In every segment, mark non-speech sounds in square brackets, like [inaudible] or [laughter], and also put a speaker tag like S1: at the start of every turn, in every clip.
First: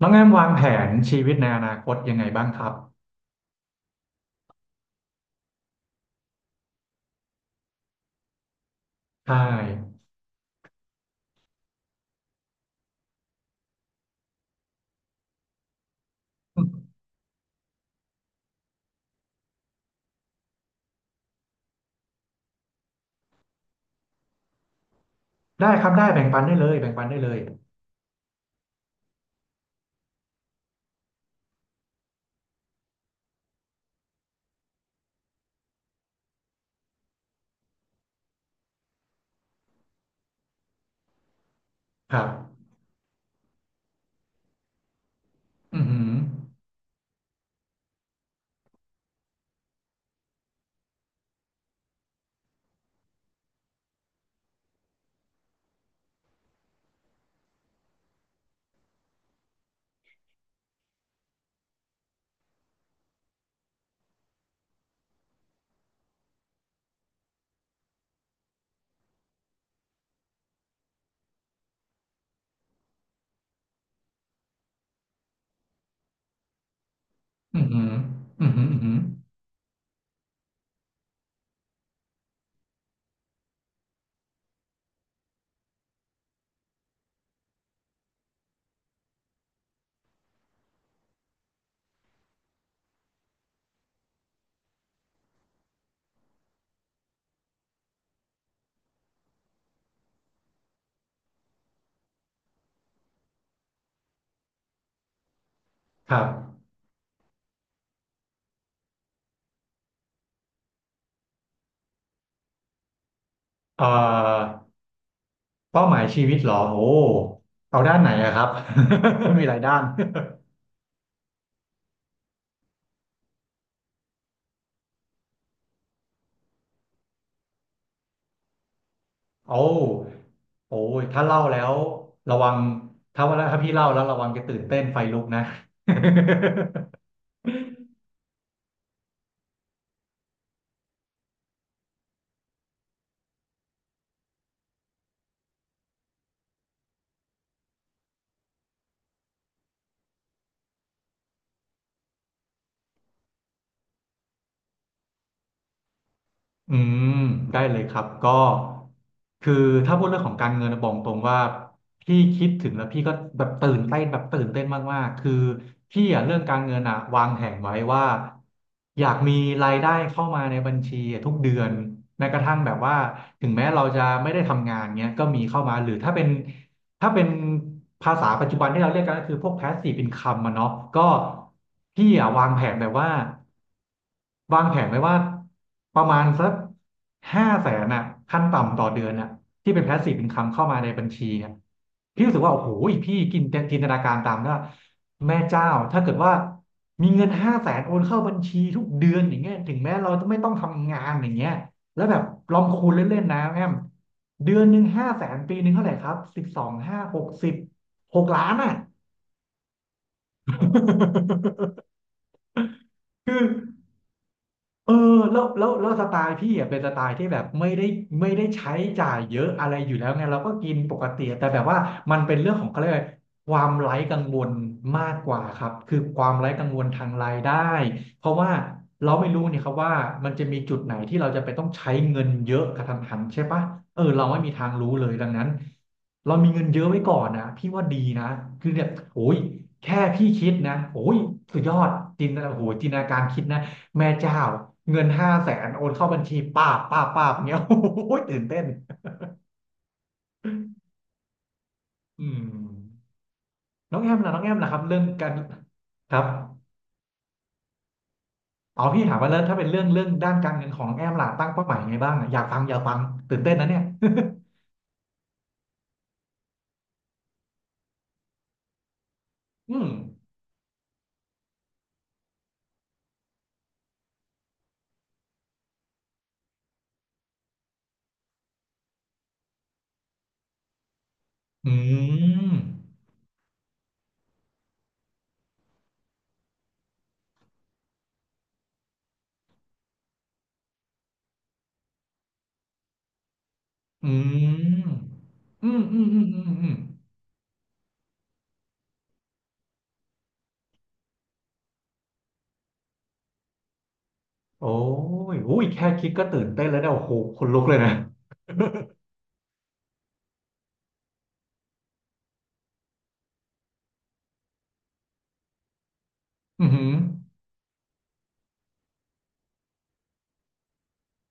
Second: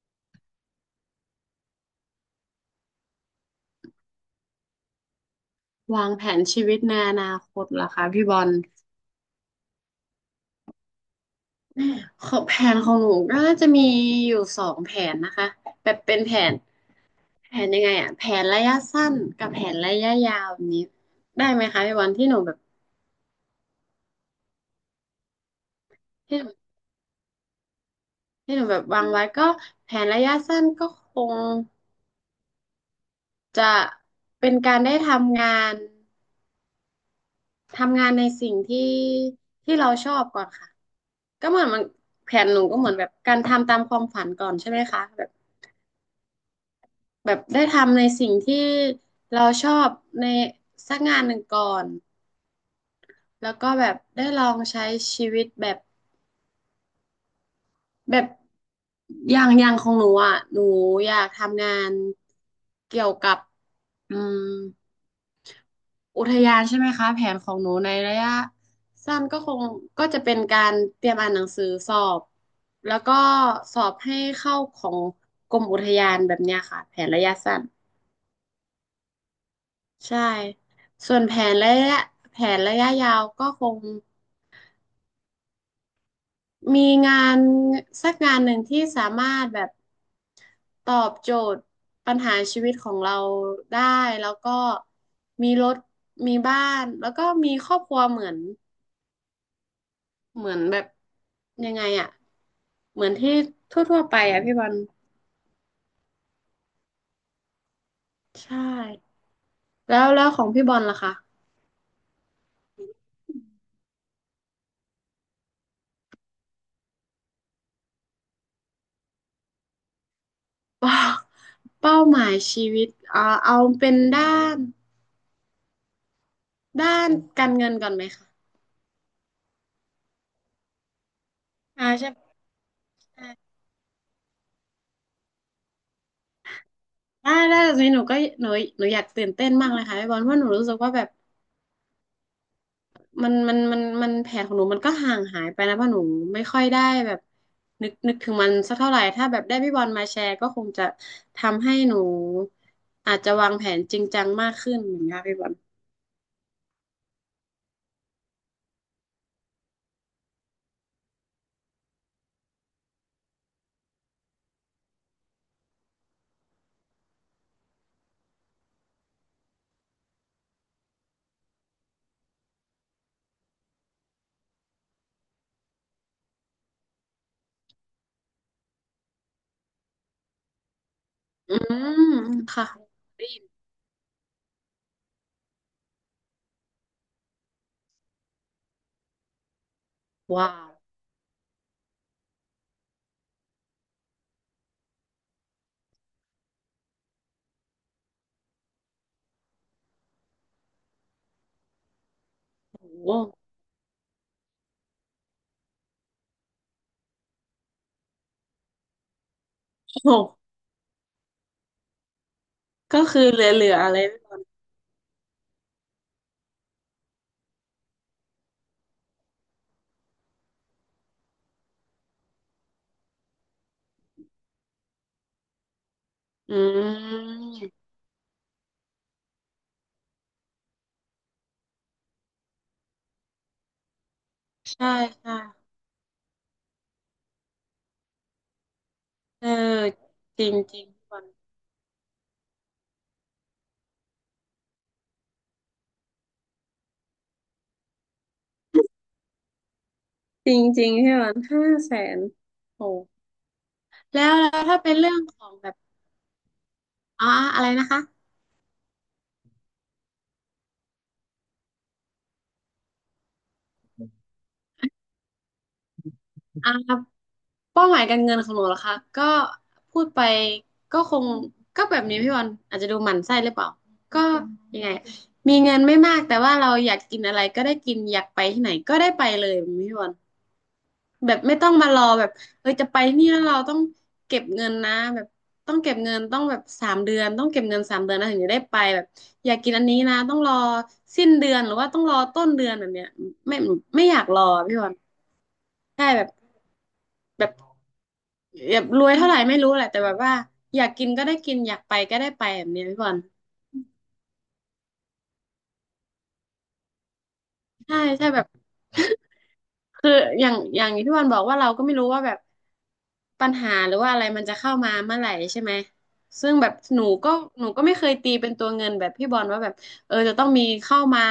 S1: น้องแอมวางแผนชีวิตในอนาคตยังไงบ้างครับ
S2: วางแผนชีวิตในอนาคตเหรอคะพี่บอล
S1: ใช่
S2: ของแผนของหนูก็น่าจะมีอยู่สองแผนนะคะแบบเป็นแผน
S1: อืม
S2: แผนยังไงอะแผนระยะสั้นกับแผนระยะยาวแบบนี้ได้ไหมคะพี่บอลที่หนูแบบ
S1: ได้ครับได้แบ่ง
S2: ที่
S1: ปัน
S2: หนู
S1: ได้เลยแบ่งปันได้เลย
S2: ที่หนูแบบวางไว้ก็แผนระยะสั้นก็คงจะเป็นการได้ทำงานทำงานในสิ่งที่ที่เราชอบก่อนค่ะก็เหมือนมัน
S1: ครับ
S2: แผนหนูก็เหมือนแบบการทำตามความฝันก่อนใช่ไหมคะแบบ
S1: อือหือ
S2: แบบได้ทำในสิ่งที่เราชอบในสักงานหนึ่งก่อนแล้วก็แบบได้ลองใช้ชีวิตแบบแบบอย่างของหนูอ่ะหนูอยากทำงานเกี่ยวกับอืมอุทยานใช่ไหมคะแผนของหนูในระยะสั้นก็คงก็จะเป็นการเตรียมอ่านหนังสือสอบแล้วก็สอบให้เข้าของกรมอุทยานแบบเนี้ยค่ะแผนระยะสั้
S1: อื
S2: น
S1: อหืออือหืออือหือ
S2: ใช่ส่วนแผนระยะยาวก็คงมีงานสักงานหนึ่งที่สามารถแบบตอบโจทย์ปัญหาชีวิตของเราได้แล้วก็มีรถมีบ้านแล้วก็มีครอบครัวเหมือนแบบยังไงอะเหมือนที่ทั่วๆไปอะพี่บอล
S1: ครับ
S2: ใช่แล้วของพี่บอลล่ะ [laughs] คะ
S1: เอ่อเป้าหมายชีวิตเหรอโอ้เอาด้านไหนอะครับ [laughs] มีหลายด้าน
S2: เป้าเป้าหมายชีวิตเอาเป็นนด้านการเงินก่อนไหมคะ
S1: โอ้โอ้ยถ้าเล่าแล้ว
S2: อ่าใช่
S1: ระวัง
S2: ใช่
S1: ถ้าพี่เล่าแล้วระวังจะตื่นเต้นไฟลุกนะ [laughs]
S2: ได้ได้แต่ทีนนี้หนูก็หนูหนูอยากตื่นเต้นมากเลยค่ะพี่บอลเพราะหนูรู้สึกว่าแบบมันแผนของหนูมันก็ห่างหายไปนะเพราะหนูไม่ค่อยได้แบบนึกนึกถึงมันสักเท่าไหร่ถ้าแบบได้พี่บอลมาแชร์ก็คงจะทำให้หนูอาจจะวางแผนจริงจังมากขึ้นเหมือนกันพี่บอล
S1: อืมได้เลยครับก็คือถ้าพูดเรื่องของการเงินนะบอกตรงว่าพี่คิดถึงแล้วพี่ก็แบบตื่นเต้นแบบตื่นเต้นมากๆคือพี่อะเรื่องการเงินอะวางแผนไว้ว่าอยากมีรายได้เข้ามาในบัญชีอะทุกเดือนแม้กระทั่งแบบว่าถึงแม้เราจะไม่ได้ทำงานเงี้ยก็มีเข้ามาหรือถ้าเป็นภาษาปัจจุบันที่เราเรียกกันก็คือพวก passive income อะเนาะก็
S2: อื
S1: พี่
S2: ม
S1: อะวางแผ
S2: ค่ะ
S1: นแบบว่า
S2: ได้ยิน
S1: วางแผนไว้ว่าประมาณสักห้าแสนอะขั้นต่ำต่อเดือนอะที่เป็น passive income
S2: ว้า
S1: เข้า
S2: ว
S1: มาในบัญชีอะพี่รู้สึกว่าโอ้โหพี่กินจินตนาการตามนะแม่เจ้าถ้าเกิดว่ามีเงินห้าแสนโอนเข้าบัญชีทุกเดือนอย่างเงี้ยถึงแม้เราจะไม่ต้องทำงานอย่างเงี้ย แล้วแบบลอง
S2: โอ้
S1: คูณ
S2: โห
S1: เล่นๆนะแอมเดือนหนึ่งห้าแสนปีหนึ่งเท่าไหร่ครับ12ห้า606,000,000อ่ะ [laughs]
S2: โอ้โหก็คือ
S1: คื
S2: เหล
S1: อ
S2: ือๆอะไร
S1: เออแล้วสไตล์พี่อ่ะเป็นสไตล์ที่แบบไม่ได้ใช้จ่ายเยอะอะไรอยู่แล้วไงเราก็กินปกติแต่แบบว่ามันเป็นเรื่องของเขาเรียกอะไรความไร้กังวลมากกว่าครับคือความไร้
S2: อื
S1: กังวลทางราย
S2: ม
S1: ได้เพราะว่าเราไม่รู้เนี่ยครับว่ามันจะมีจุดไหนที่เราจะไปต้องใช้เงินเยอะกระทันหันใช่ปะเออเราไม่มีทาง
S2: ใช่
S1: รู้เลยดัง
S2: ใช่
S1: นั้นเรามีเงินเยอะไว้ก่อนนะพี่ว่าดีนะคือเนี่ยโอ้ย
S2: เออ
S1: แค่พี่
S2: จ
S1: คิ
S2: ริ
S1: ด
S2: ง
S1: นะ
S2: จริง
S1: โอ้ยสุดยอดจินตนาโอ้โหจินตนาการคิดนะ แม่เจ้าเงิน500,000โอนเข้าบัญชีป้าบป้าบป้าบเงี้ย [laughs] โอ้โหตื่นเต้น
S2: จริงๆใช่ไหม500,000
S1: อืม
S2: โอ้
S1: น้องแอม
S2: แล้
S1: ล่ะ
S2: ว
S1: น้อง
S2: แล้
S1: แอม
S2: ว
S1: ล่ะค
S2: ถ้า
S1: รับ
S2: เป็น
S1: เรื่อง
S2: เรื่อง
S1: การ
S2: ของแบบ
S1: ครับ
S2: อ่าอะไรนะคะ
S1: อ๋อพี่ถามว่าแล้วถ้าเป็นเรื่องเรื่องด้านการเงินของน้องแอมล่ะตั้งเป้าหมายยังไงบ้างอะอยากฟังอยากฟังตื่นเต้นนะเนี่ย
S2: อ่าเป้าหมายการเงินของหนูเหรอคะก็
S1: [laughs] อืม
S2: พูดไปก็คงก็แบบนี้พี่วันอาจจะดูหมั่นไส้หรือเปล่าก็ยังไงมีเงินไม่มากแต่ว่าเราอยากกินอะไรก็ได้กินอยากไปที่ไหนก็ได้ไปเลยพี่วัน แบบไม่ต้อง
S1: อื
S2: มารอแบบ
S1: ม
S2: เอ้ยจะไปนี่แล้วเราต้องเก็บเงินนะแบบต้องเก็บเงินต้องแบบสามเดือนต้องเก็บเงินสามเดือนนะถึงจะได้ไปแบบอยากกินอันนี้นะต้องรอสิ้นเดือนหรือว่าต้องรอต้นเดือนแบบเนี้ยไม่ไม่อ
S1: อื
S2: ยากรอพี่บอล
S1: มอืมอื
S2: ใช่
S1: มอื
S2: แบ
S1: ม
S2: บ
S1: อืมอืม
S2: แบบแบบรวยเท่าไหร่ไม่รู้แหละแต่แบบว่าอยากกินก็ได้กินอยากไปก็ได้ไปแบบเนี้ยพี่บอล
S1: โอ้ยอุ้ยแค่คิดก็ตื่นเต้นแล้วเนี่ยโอ้โหขนลุกเลยนะ
S2: ใช่ใช่แบบ คืออย่างที่พี่บอลบอกว่าเราก็ไม่รู้ว่าแบบปัญหาหรือว่าอะไรมันจะเข้ามาเมื่อไหร่ใช่ไหมซึ่ง
S1: อื
S2: แบ
S1: อ
S2: บ
S1: หือ
S2: หนูก็ไม่เคยตีเป็นตัวเงินแบบพี่บอลว่าแบบเออจะต้องมีเข้ามา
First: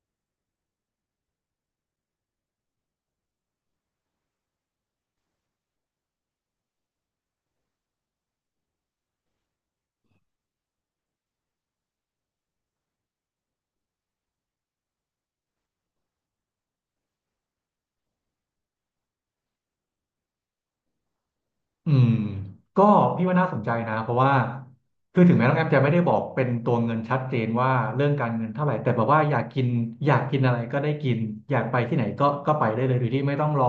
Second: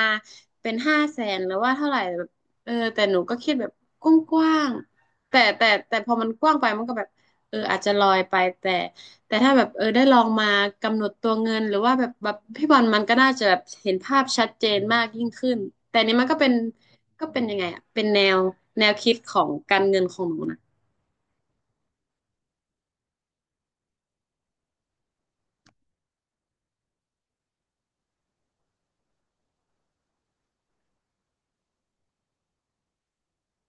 S2: เป็นห้าแสนหรือว่าเท่าไหร่แบบเออแต่หนูก็คิดแบบกว้างๆแต่พอมันกว้างไปมันก็แบบเอออาจจะลอยไปแต่แต่ถ้าแบบเออได้ลองมากำหนดตัวเงินหรือว่าแบบแบบพี่บอลมันก็น่าจะแบบเห็นภาพชัดเจนมากยิ่งขึ้นแต่อันนี้มันก็เป็น ก็เป็นยังไงอ่ะเป็นแนวคิดของการเงินของหนูนะ
S1: อืมก็พี่ว่าน่าสนใจนะเพราะว่าคือถึงแม้น้องแอมจะไม่ได้บอกเป็นตัวเงินชัดเจนว่าเรื่องการเงินเท่าไหร่แต่แบบว่าอยากกินอะไรก็ได้กินอยากไปที่ไหนก็ไปได้เลยโดยที่ไม่ต้องรอ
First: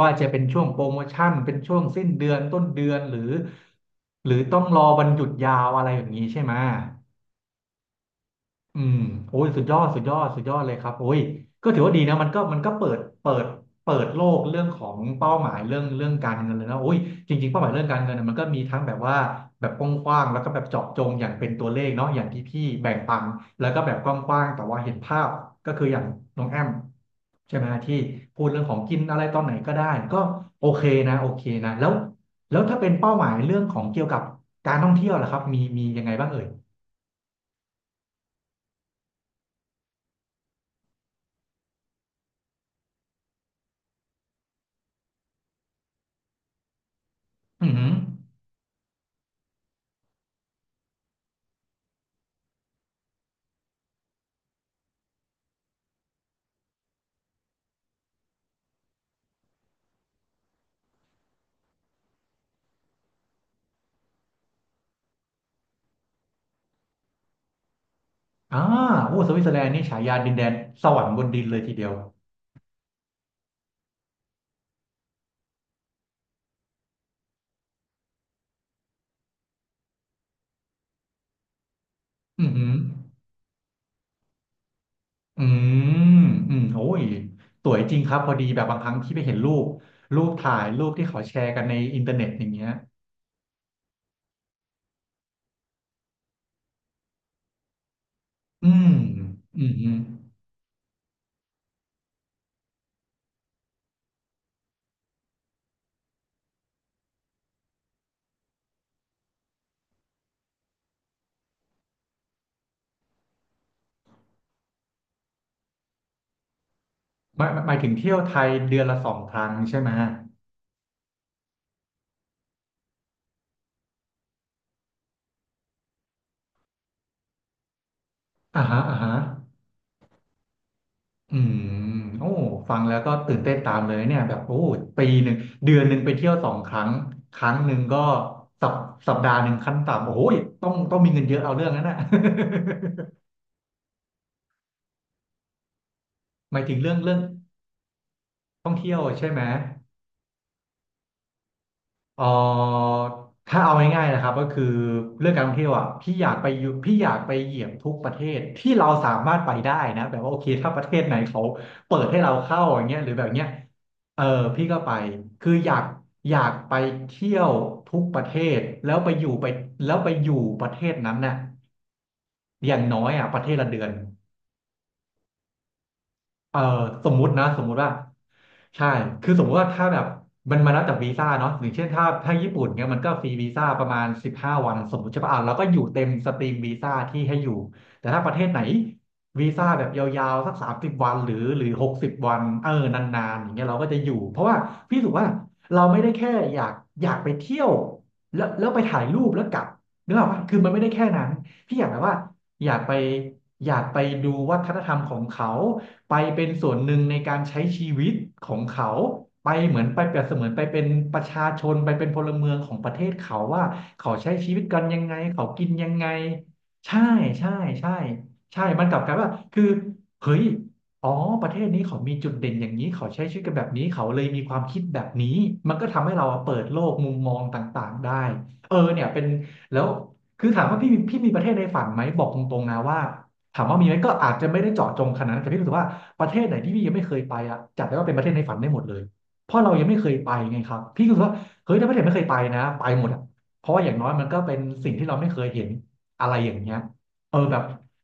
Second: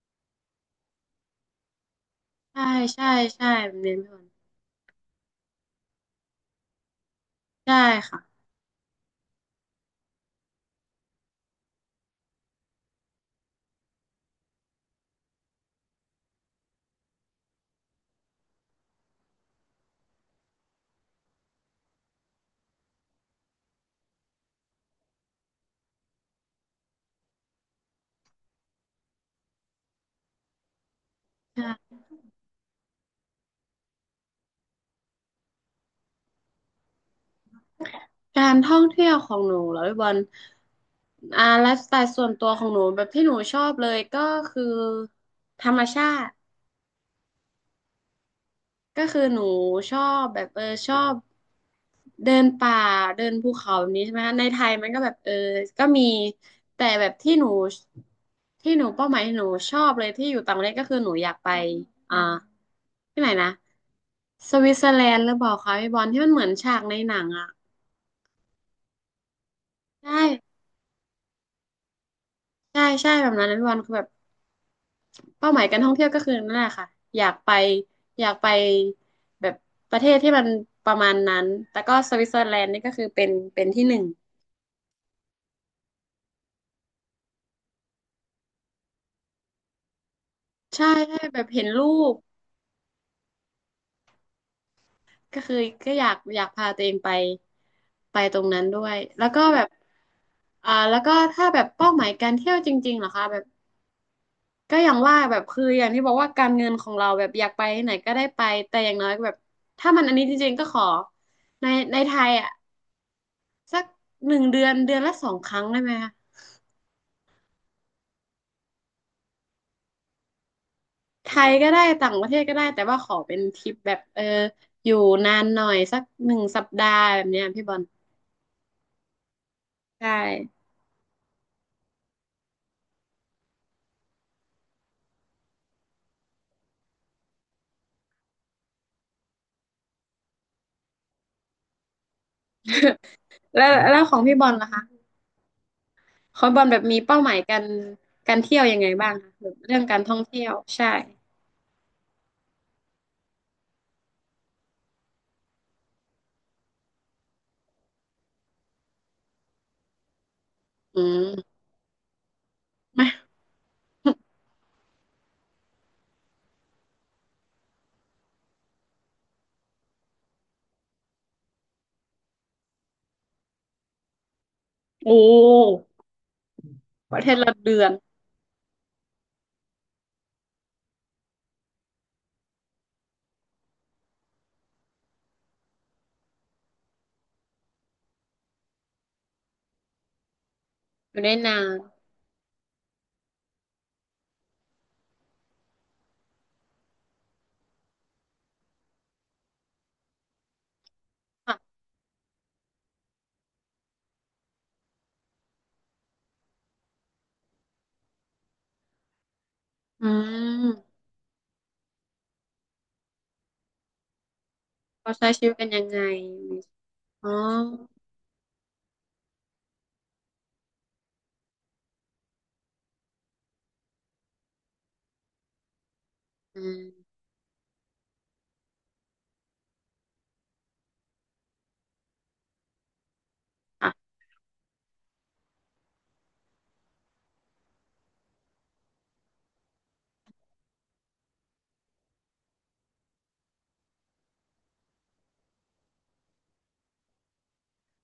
S1: ว่าจะเป็นช่วงโปรโมชั่นเป็นช่วงสิ้นเดือนต้
S2: ใช่
S1: นเดือน
S2: ใช่ใช่เน้นพี่บอ
S1: หรือ
S2: ล
S1: ต้องรอวันหยุดยาวอะไรแบบนี้ใช่ไหม
S2: ใช่ค่ะ
S1: อืมโอ้ยสุดยอดสุดยอดสุดยอดเลยครับโอ้ยก็ถือว่าดีนะมันก็มันก็เปิดเปิดโลกเรื่องของเป้าหมายเรื่องเรื่องการเงินเลยนะโอ้ยจริงๆเป้าหมายเรื่องการเงินน่ะมันก็มีทั้งแบบว่าแบบกว้างๆแล้วก็แบบเจาะจงอย่างเป็นตัวเลขเนาะอย่างที่พี่แบ่งปันแล้วก็แบบกว้างๆแต่ว่าเห็นภาพก็คืออย่างน้องแอมใช่ไหมที่พูดเรื่องของกินอะไรตอนไหนก็ได้ก็โอเคนะโอเค
S2: ใช
S1: นะแล้ว
S2: ่
S1: แล้วถ้าเป็นเป้าหมายเรื่องของเกี่ยวกับการท่องเที่ยวล่ะครับมีมียังไงบ้างเอ่ย
S2: การท่องเที่ยวของหนูเหรอพี่บอลไลฟ์สไตล์ส่วนตัวของหนูแบบที่หนูชอบเลยก็คือธรรมชาติ
S1: อือหือ
S2: ก็คือหนูชอบแบบเออชอบเดินป่าเดินภูเขาแบบนี้ใช่ไหมคะในไทยมันก็แบบเออก็มีแต่แบบที่หนูเป้าหมายที่หนูชอบเลยที่อยู่ต่างประเทศก็คือหนูอยากไปอ่าที่ไหนนะสวิตเซอร์แลนด์หรือเปล่าคะพี่บอลที่มันเหมือนฉากในหนังอ่ะ
S1: อ่าโอ้สวิตเซอร์แลนด์นี่ฉา
S2: ใ
S1: ยาดินแดน
S2: ช่
S1: สวรรค์บนดินเลยทีเดียว
S2: ใช่ใช่แบบนั้นนะพี่บอลคือแบบเป้าหมายการท่องเที่ยวก็คือนั่นแหละค่ะอยากไปอยากไปแบบประเทศที่มันประมาณนั้นแต่ก็สวิตเซอ
S1: อื
S2: ร์
S1: มอ
S2: แล
S1: หื
S2: น
S1: อ
S2: ด์นี่ก็คือเป็นที่หนึ่ง
S1: อืมอืมโอ้ยสวยจริงครับพอดีแบบบางครั้งที่ไปเห็นรูป รูปถ่ายรู
S2: ใช่
S1: ปที่
S2: ใช่
S1: เขาแช
S2: แบบ
S1: ร์กั
S2: เห็
S1: น
S2: น
S1: ใน
S2: รู
S1: อินเทอ
S2: ป
S1: ร์เน็ตอย่างเงี้ย
S2: ก็คือก็อยากพาตัวเองไปไปตรงนั้น
S1: อื
S2: ด้
S1: ม
S2: วยแล้วก็แบ
S1: อื
S2: บ
S1: มอืม
S2: แล้วก็ถ้าแบบเป้าหมายการเที่ยวจริงๆเหรอคะแบบก็อย่างว่าแบบคืออย่างที่บอกว่าการเงินของเราแบบอยากไปที่ไหนก็ได้ไปแต่อย่างน้อยแบบถ้ามันอันนี้จริงๆก็ขอในในไทยอ่ะสัก1 เดือนเดือนละสองครั้งได้ไหมคะ
S1: หมายหมายถึงเที่ยวไทยเดือนละสองครั้งใช่ไหม
S2: ไทยก็ได้ต่างประเทศก็ได้แต่ว่าขอเป็นทริปแบบเอออยู่นานหน่อยสัก1 สัปดาห์แบบเนี้ยพี่บอล
S1: อ่าฮะอ่าฮะ
S2: ใช่
S1: อืมโอ้ฟังแล้วก็ตื่นเต้นตามเลยเนี่ยแบบโอ้ปีหนึ่งเดือนหนึ่งไปเที่ยวสองครั้งครั้งหนึ่งก็สัปสัปดาห์หนึ่งขั้นต่ำโอ้โหต้องต้องมีเงินเยอะเอาเรื่องนั้นน่ะ
S2: แล้วของพี่บอลล่ะคะขอ
S1: [laughs]
S2: ง
S1: ห
S2: บ
S1: มา
S2: อ
S1: ย
S2: ล
S1: ถึ
S2: แบ
S1: ง
S2: บ
S1: เรื่อ
S2: มี
S1: งเรื่อ
S2: เป้า
S1: ง
S2: หมายการเที่ยว
S1: ท่อง
S2: ยังไง
S1: เที่ยว
S2: บ้าง
S1: ใช่
S2: คะ
S1: ไหม
S2: แบบเรื่องการท่องเที่ยวใช่
S1: เอ่อถ้าเอาง่ายๆนะครับก็คือเรื่องการท่องเที่ยวอ่ะพี่อยากไปอยู่พี่อยากไปเหยียบทุกประเทศที่เราสามารถไปได้นะแบบว่าโอเคถ้าประเท
S2: อื
S1: ศไหนเขา
S2: ม
S1: เปิดให้เราเข้าอย่างเงี้ย
S2: มา
S1: หรือแบบเนี้ยเออพี่ก็ไปคืออยากไปเที่ยวทุกประเทศแล้วไปอยู่ไปแล้วไปอยู่ประเทศนั้นน่ะอย่างน้อยอ่ะประเทศละเดือน
S2: โอ้
S1: เอ่อส
S2: ป
S1: ม
S2: ระ
S1: มุ
S2: เท
S1: ติ
S2: ศ
S1: นะ
S2: ละ
S1: สมมุ
S2: เดื
S1: ติ
S2: อ
S1: ว่า
S2: น
S1: ใช่คือสมมุติว่าถ้าแบบมันมาแล้วจากวีซ่าเนาะอย่างเช่นถ้าญี่ปุ่นเนี่ยมันก็ฟรีวีซ่าประมาณ15 วันสมมติใช่ป่ะอ่ะแล้วก็อยู่เต็มสตรีมวีซ่าที่ให้อยู่แต่ถ้าประเทศไหนวีซ่าแบบยาวๆสักสามสิบวั
S2: อ
S1: น
S2: ยู่
S1: หรื
S2: ได้
S1: อ
S2: นา
S1: หรือ
S2: น
S1: 60 วันเออนานๆอย่างเงี้ยเราก็จะอยู่เพราะว่าพี่รู้สึกว่าเราไม่ได้แค่อยากไปเที่ยวแล้วไปถ่ายรูปแล้วกลับนึกออกปะคือมันไม่ได้แค่นั้น
S2: ค่ะ
S1: พี่อยากแบบว่าอยากไปอยากไปดูวัฒนธรรมของเขา ไปเป็นส่วนหนึ่งในการใช้ชีวิตของเขาไปเหมือนไป
S2: อื
S1: เปรียบเสมือนไปเป็น
S2: ม
S1: ประชาชนไปเป็นพลเมืองของประเทศเขาว่าเขาใช้ชีวิตกันยังไง
S2: เขาใช้
S1: เขา
S2: ชีวิต
S1: กิ
S2: กัน
S1: น
S2: ยั
S1: ยั
S2: ง
S1: ง
S2: ไ
S1: ไง
S2: ง
S1: ใช่
S2: อ๋อ
S1: ใช่ใช่ใช่มันกลับกลายว่าคือเฮ้ยอ๋อประเทศนี้เขามีจุดเด่นอย่างนี้เขาใช้ชีวิตกันแบบนี้เขาเลยมีความคิดแบบนี้มันก็ทำให้เราเปิ
S2: อื
S1: ดโลกมุ
S2: ม
S1: มมองต่างๆได้เออเนี่ยเป็นแล้วคือถามว่าพี่มีประเทศในฝันไหมบอกตรงๆนะว่าถามว่ามี
S2: ค่ะ
S1: ไหมก็อาจจะไม่ได้เจาะจงขนาดนั้นแต่พี่รู้สึกว่า ประเทศไหนที่พี่ยังไม่เคยไปอ่ะจัดได้ว่าเป็นประเทศในฝันได้หมดเลยเพราะเรายังไม่เคยไปไงครับพี่ก็รู้สึกว่าเฮ้ยถ้าประเทศไม่เคยไปนะไปหมดอ่ะเพราะว่าอย่างน้อยมันก็เป็นสิ่งที่เราไม่เคยเห็นอะไรอย่างเงี้ยเออแบบ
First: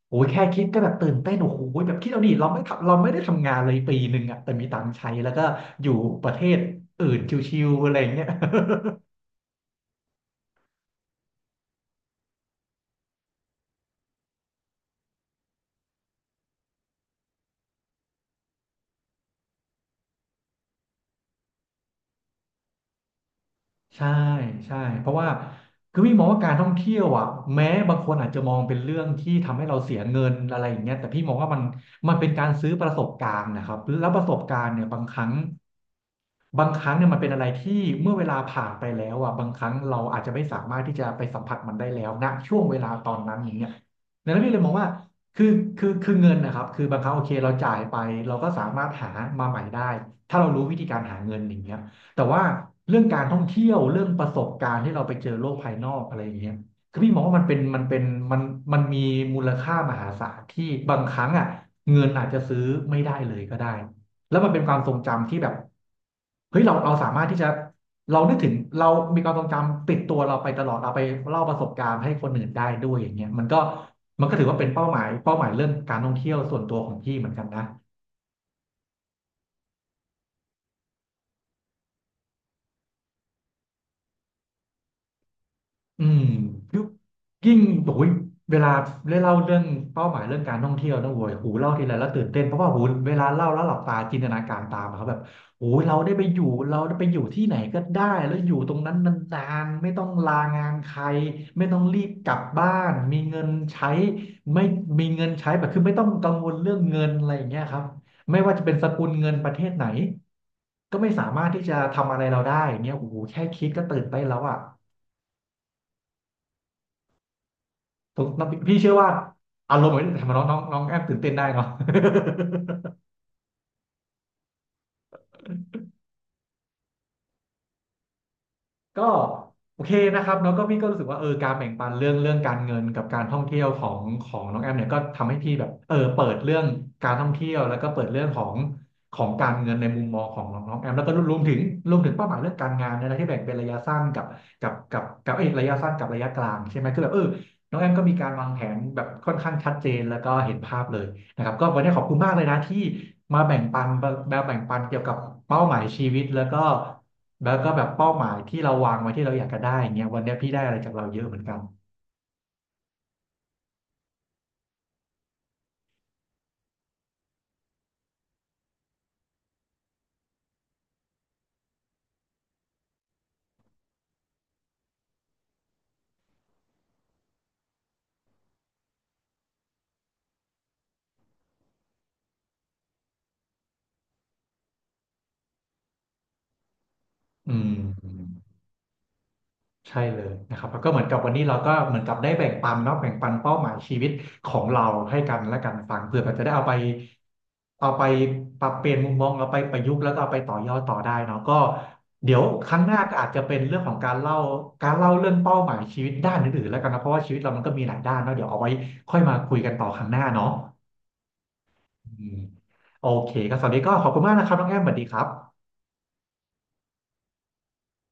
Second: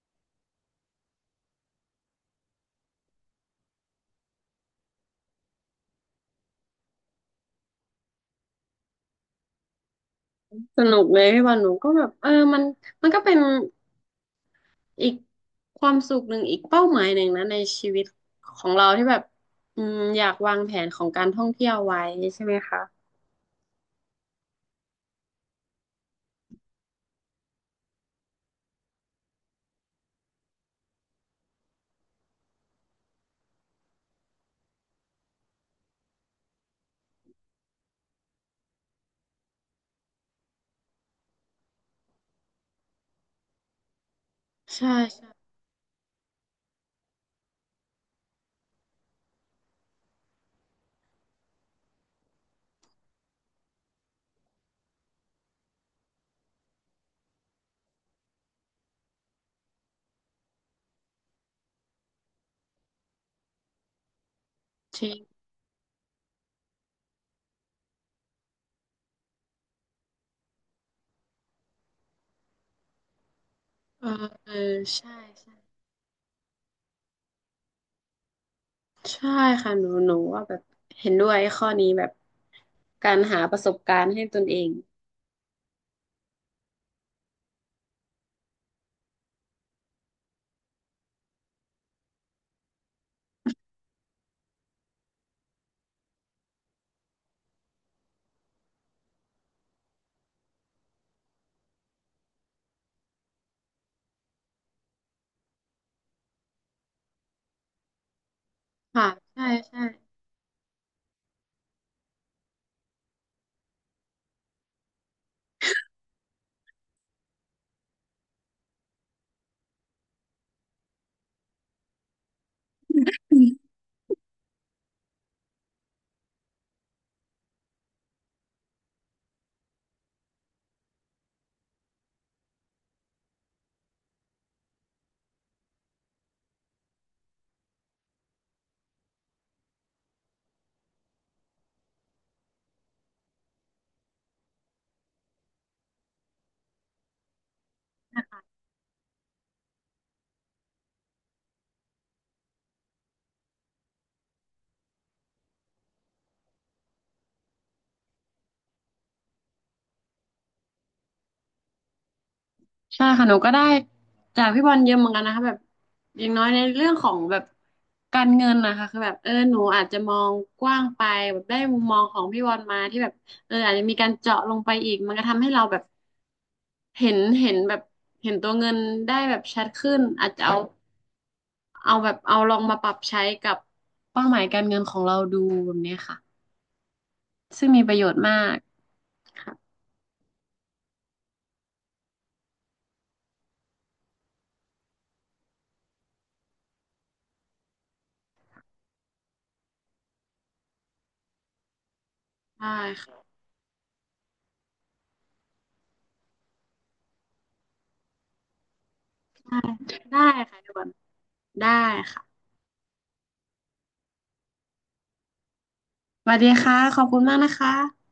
S1: โอ้ยแค่คิดก็แบบตื่นเต้นโอ้โหแบบคิดเอาดิเราไม่ทำเราไม่ได้ทำงานเลยปีหนึ่งอ่ะแต่มีตังค์ใช้แล้วก็อยู่ประเทศอื่นชิวๆอะไรอย่างเงี้ย
S2: สนุกเลยพี่บอลหนูก็แบบเออมันมันก็เป็นอีกความสุขหนึ่งอีกเป้าหมายหนึ่งนะในชีวิตของเราที่แบบอยากวางแผนของการท่องเที่ยวไว้ใช่ไหมคะ
S1: ใช่ใช่เพราะว่าคือพี่มองว่าการท่องเที่ยวอ่ะแม้บางคนอาจจะมองเป็นเรื่องที่ทำให้เราเสียเงินอะไรอย่างเงี้ยแต่พี่มองว่ามันเป็นการซื้อประสบการณ์นะครับแล้วประสบการณ์เนี่ยบางครั้ง บางครั้งเนี่ยมันเป็นอะไรที่เมื่อเวลาผ่านไปแล้วอ่ะบางครั้งเราอาจจะไม่สามารถที่จะไปสัมผัสมันได้แล้วณช่วงเวลาตอนนั้นอย่างเงี้ยดังนั้นพี่เลยมอง
S2: ใช่
S1: ว่าคือคือเงินนะครับคือบางครั้งโอเคเราจ่ายไปเราก็สามารถหามาใหม่ได้ถ้าเรารู้วิธีการหาเงินอย่างเงี้ยแต่ว่าเรื่องการท่องเที่ยวเรื่องประสบการณ์ที่เราไปเจอโลกภายนอกอะไรอย่างเงี้ยคือพี่มองว่ามันเป็นมันมีมูลค่ามหาศาลที่บางครั้งอ่ะเงินอาจจะซื้อไม่ได้เลยก็ได้ แล้วมันเป็นความทรงจำที่
S2: ใช่
S1: แบบเฮ้ยเราสามารถที่จะเรานึกถึงเรามีความทรงจำติดตัวเราไปตลอดเอาไปเล่าประสบการณ์ให้คนอื่นได้ด้วยอย่างเงี้ยมันก็
S2: เออ
S1: ถือ
S2: เออ
S1: ว่าเป็นเป้าหมาย
S2: ใช่ใช่
S1: เรื่องการท่องเที่ยวส่วนตัวของพี่เหมือนกันนะ
S2: ใช่ค่ะหนูว่าแบบเห็นด้วยข้อนี้แบบการหาประสบการณ์ให้ตนเอง
S1: อืมยุคยิ่งโอ้ยเวลาได้เล่าเรื่องเป้าหมายเรื่องการท่องเที่ยวนะโว้ยหูเล่าทีไรแล้วตื่นเต้นเพราะว่าหูเวลาเล่าแล้วหลับตาจินตนาการตามอะครับแบบโอ้ยเราได้ไปอยู่ที่ไหนก็ได้แล้วอยู่ตรงนั้นนานๆไม่ต้องลางานใครไม่ต้องรีบกลับบ้านมีเงินใช้ไม่มีเงินใช้แบบคือไม่ต้องกังวลเรื่องเงินอะไรอย่างเงี้ยครับไม่ว่าจะเป็นสกุ
S2: ค่ะ
S1: ลเงิน
S2: ใช่
S1: ประเทศ
S2: ใช่
S1: ไหนก็ไม่สามารถที่จะทำอะไรเราได้อย่างเงี้ยโอ้โหแค่คิดก็ตื่นเต้นแล้วอ่ะ ผมพี่เชื่อว่าอารมณ์เหมือนทำให้น้องน้องน้องแอมตื่นเต้นได้เนาะ [laughs] ก็โอเคนะครับแล้วก็พี่ก็รู้สึกว่าเออการแบ่งปันเรื่องการเงินกับการท่องเที่ยวของน้องแอมเนี่ยก็ทำให้พี่แบบเออเปิดเรื่องการท่องเที่ยวแล้วก็เปิดเรื่องของของการเงินในมุมมองของน้องน้องแอมแล้วก็รวมถึงเป้าหมายเรื่องการงานเนยนะที่แบ่งเป็นระยะสั้นกับเอยระยะสั้นกับระยะกลางใช่ไหมคือแบบเออน้องแอมก็มีการวางแผนแบบค่อนข้างชัดเจนแล้วก็เห็นภาพเลย นะครับก็วันนี้ขอบคุณมากเลยนะที่มาแบ่งปันเกี่ยวกับเป้าหมายชีวิตแล้วก็แบบเป้าหมายที่เราวางไว้ที่เราอยากจะได้อย่างเงี้ยวันนี้พี่ได้อะไรจากเราเยอะเหมือนกัน
S2: ใช่ค่ะหนูก็ได้จากพี่บอลเยอะเหมือนกันนะคะแบบอย่างน้อยในเรื่องของแบบการเงินนะคะคือแบบเออหนูอาจจะมองกว้างไปแบบได้มุมมองของพี่บอลมาที่แบบเอออาจจะมีการเจาะลงไปอีกมันก็ทำให้เราแบบเห็นแบบเห็นตัวเงินได้แบบชัดขึ้นอาจจะเอา เอาแบบเอาลองมาปรับใช้กับเป้าหมายการเงินของเราดูแบบเนี้ยค่ะ
S1: อื
S2: ซึ่ง
S1: ม
S2: มีประโยชน์มากค่ะ
S1: ใช่เลยนะครับแล้วก็เหมือนกับวันนี้เราก็เหมือนกับได้แบ่งปันเนาะแบ่งปันเป้าหมายชีวิตของเราให้กันและกันฟังเพื่อมันจะได้เอาไปเอาไปปรับเปลี่ยนมุมมองเอาไปประยุกต์แล้วก็เอาไปต่อยอดต่อได้เนาะก็เดี๋ยวค
S2: ได้
S1: รั้งหน้าก็อา
S2: ค่ะ
S1: จจะเป็นเรื่องของการเล่าเรื่องเป้าหมายชีวิตด้านอื่นๆแล้วกันนะเพราะว่าชีวิตเรามันก็มีหลายด้านเนาะเดี๋ยวเอาไว้ค่อยมาคุย
S2: ได้
S1: กันต่อครั้งห
S2: ได้
S1: น้าเนาะ
S2: ค่ะทุกคนได้ค่ะ
S1: อืมโอเคก็สวัสดีก็ขอบคุณมากนะครับน้องแอมสวัสดีครับ
S2: สวัสดีค่ะขอบคุณมากนะคะ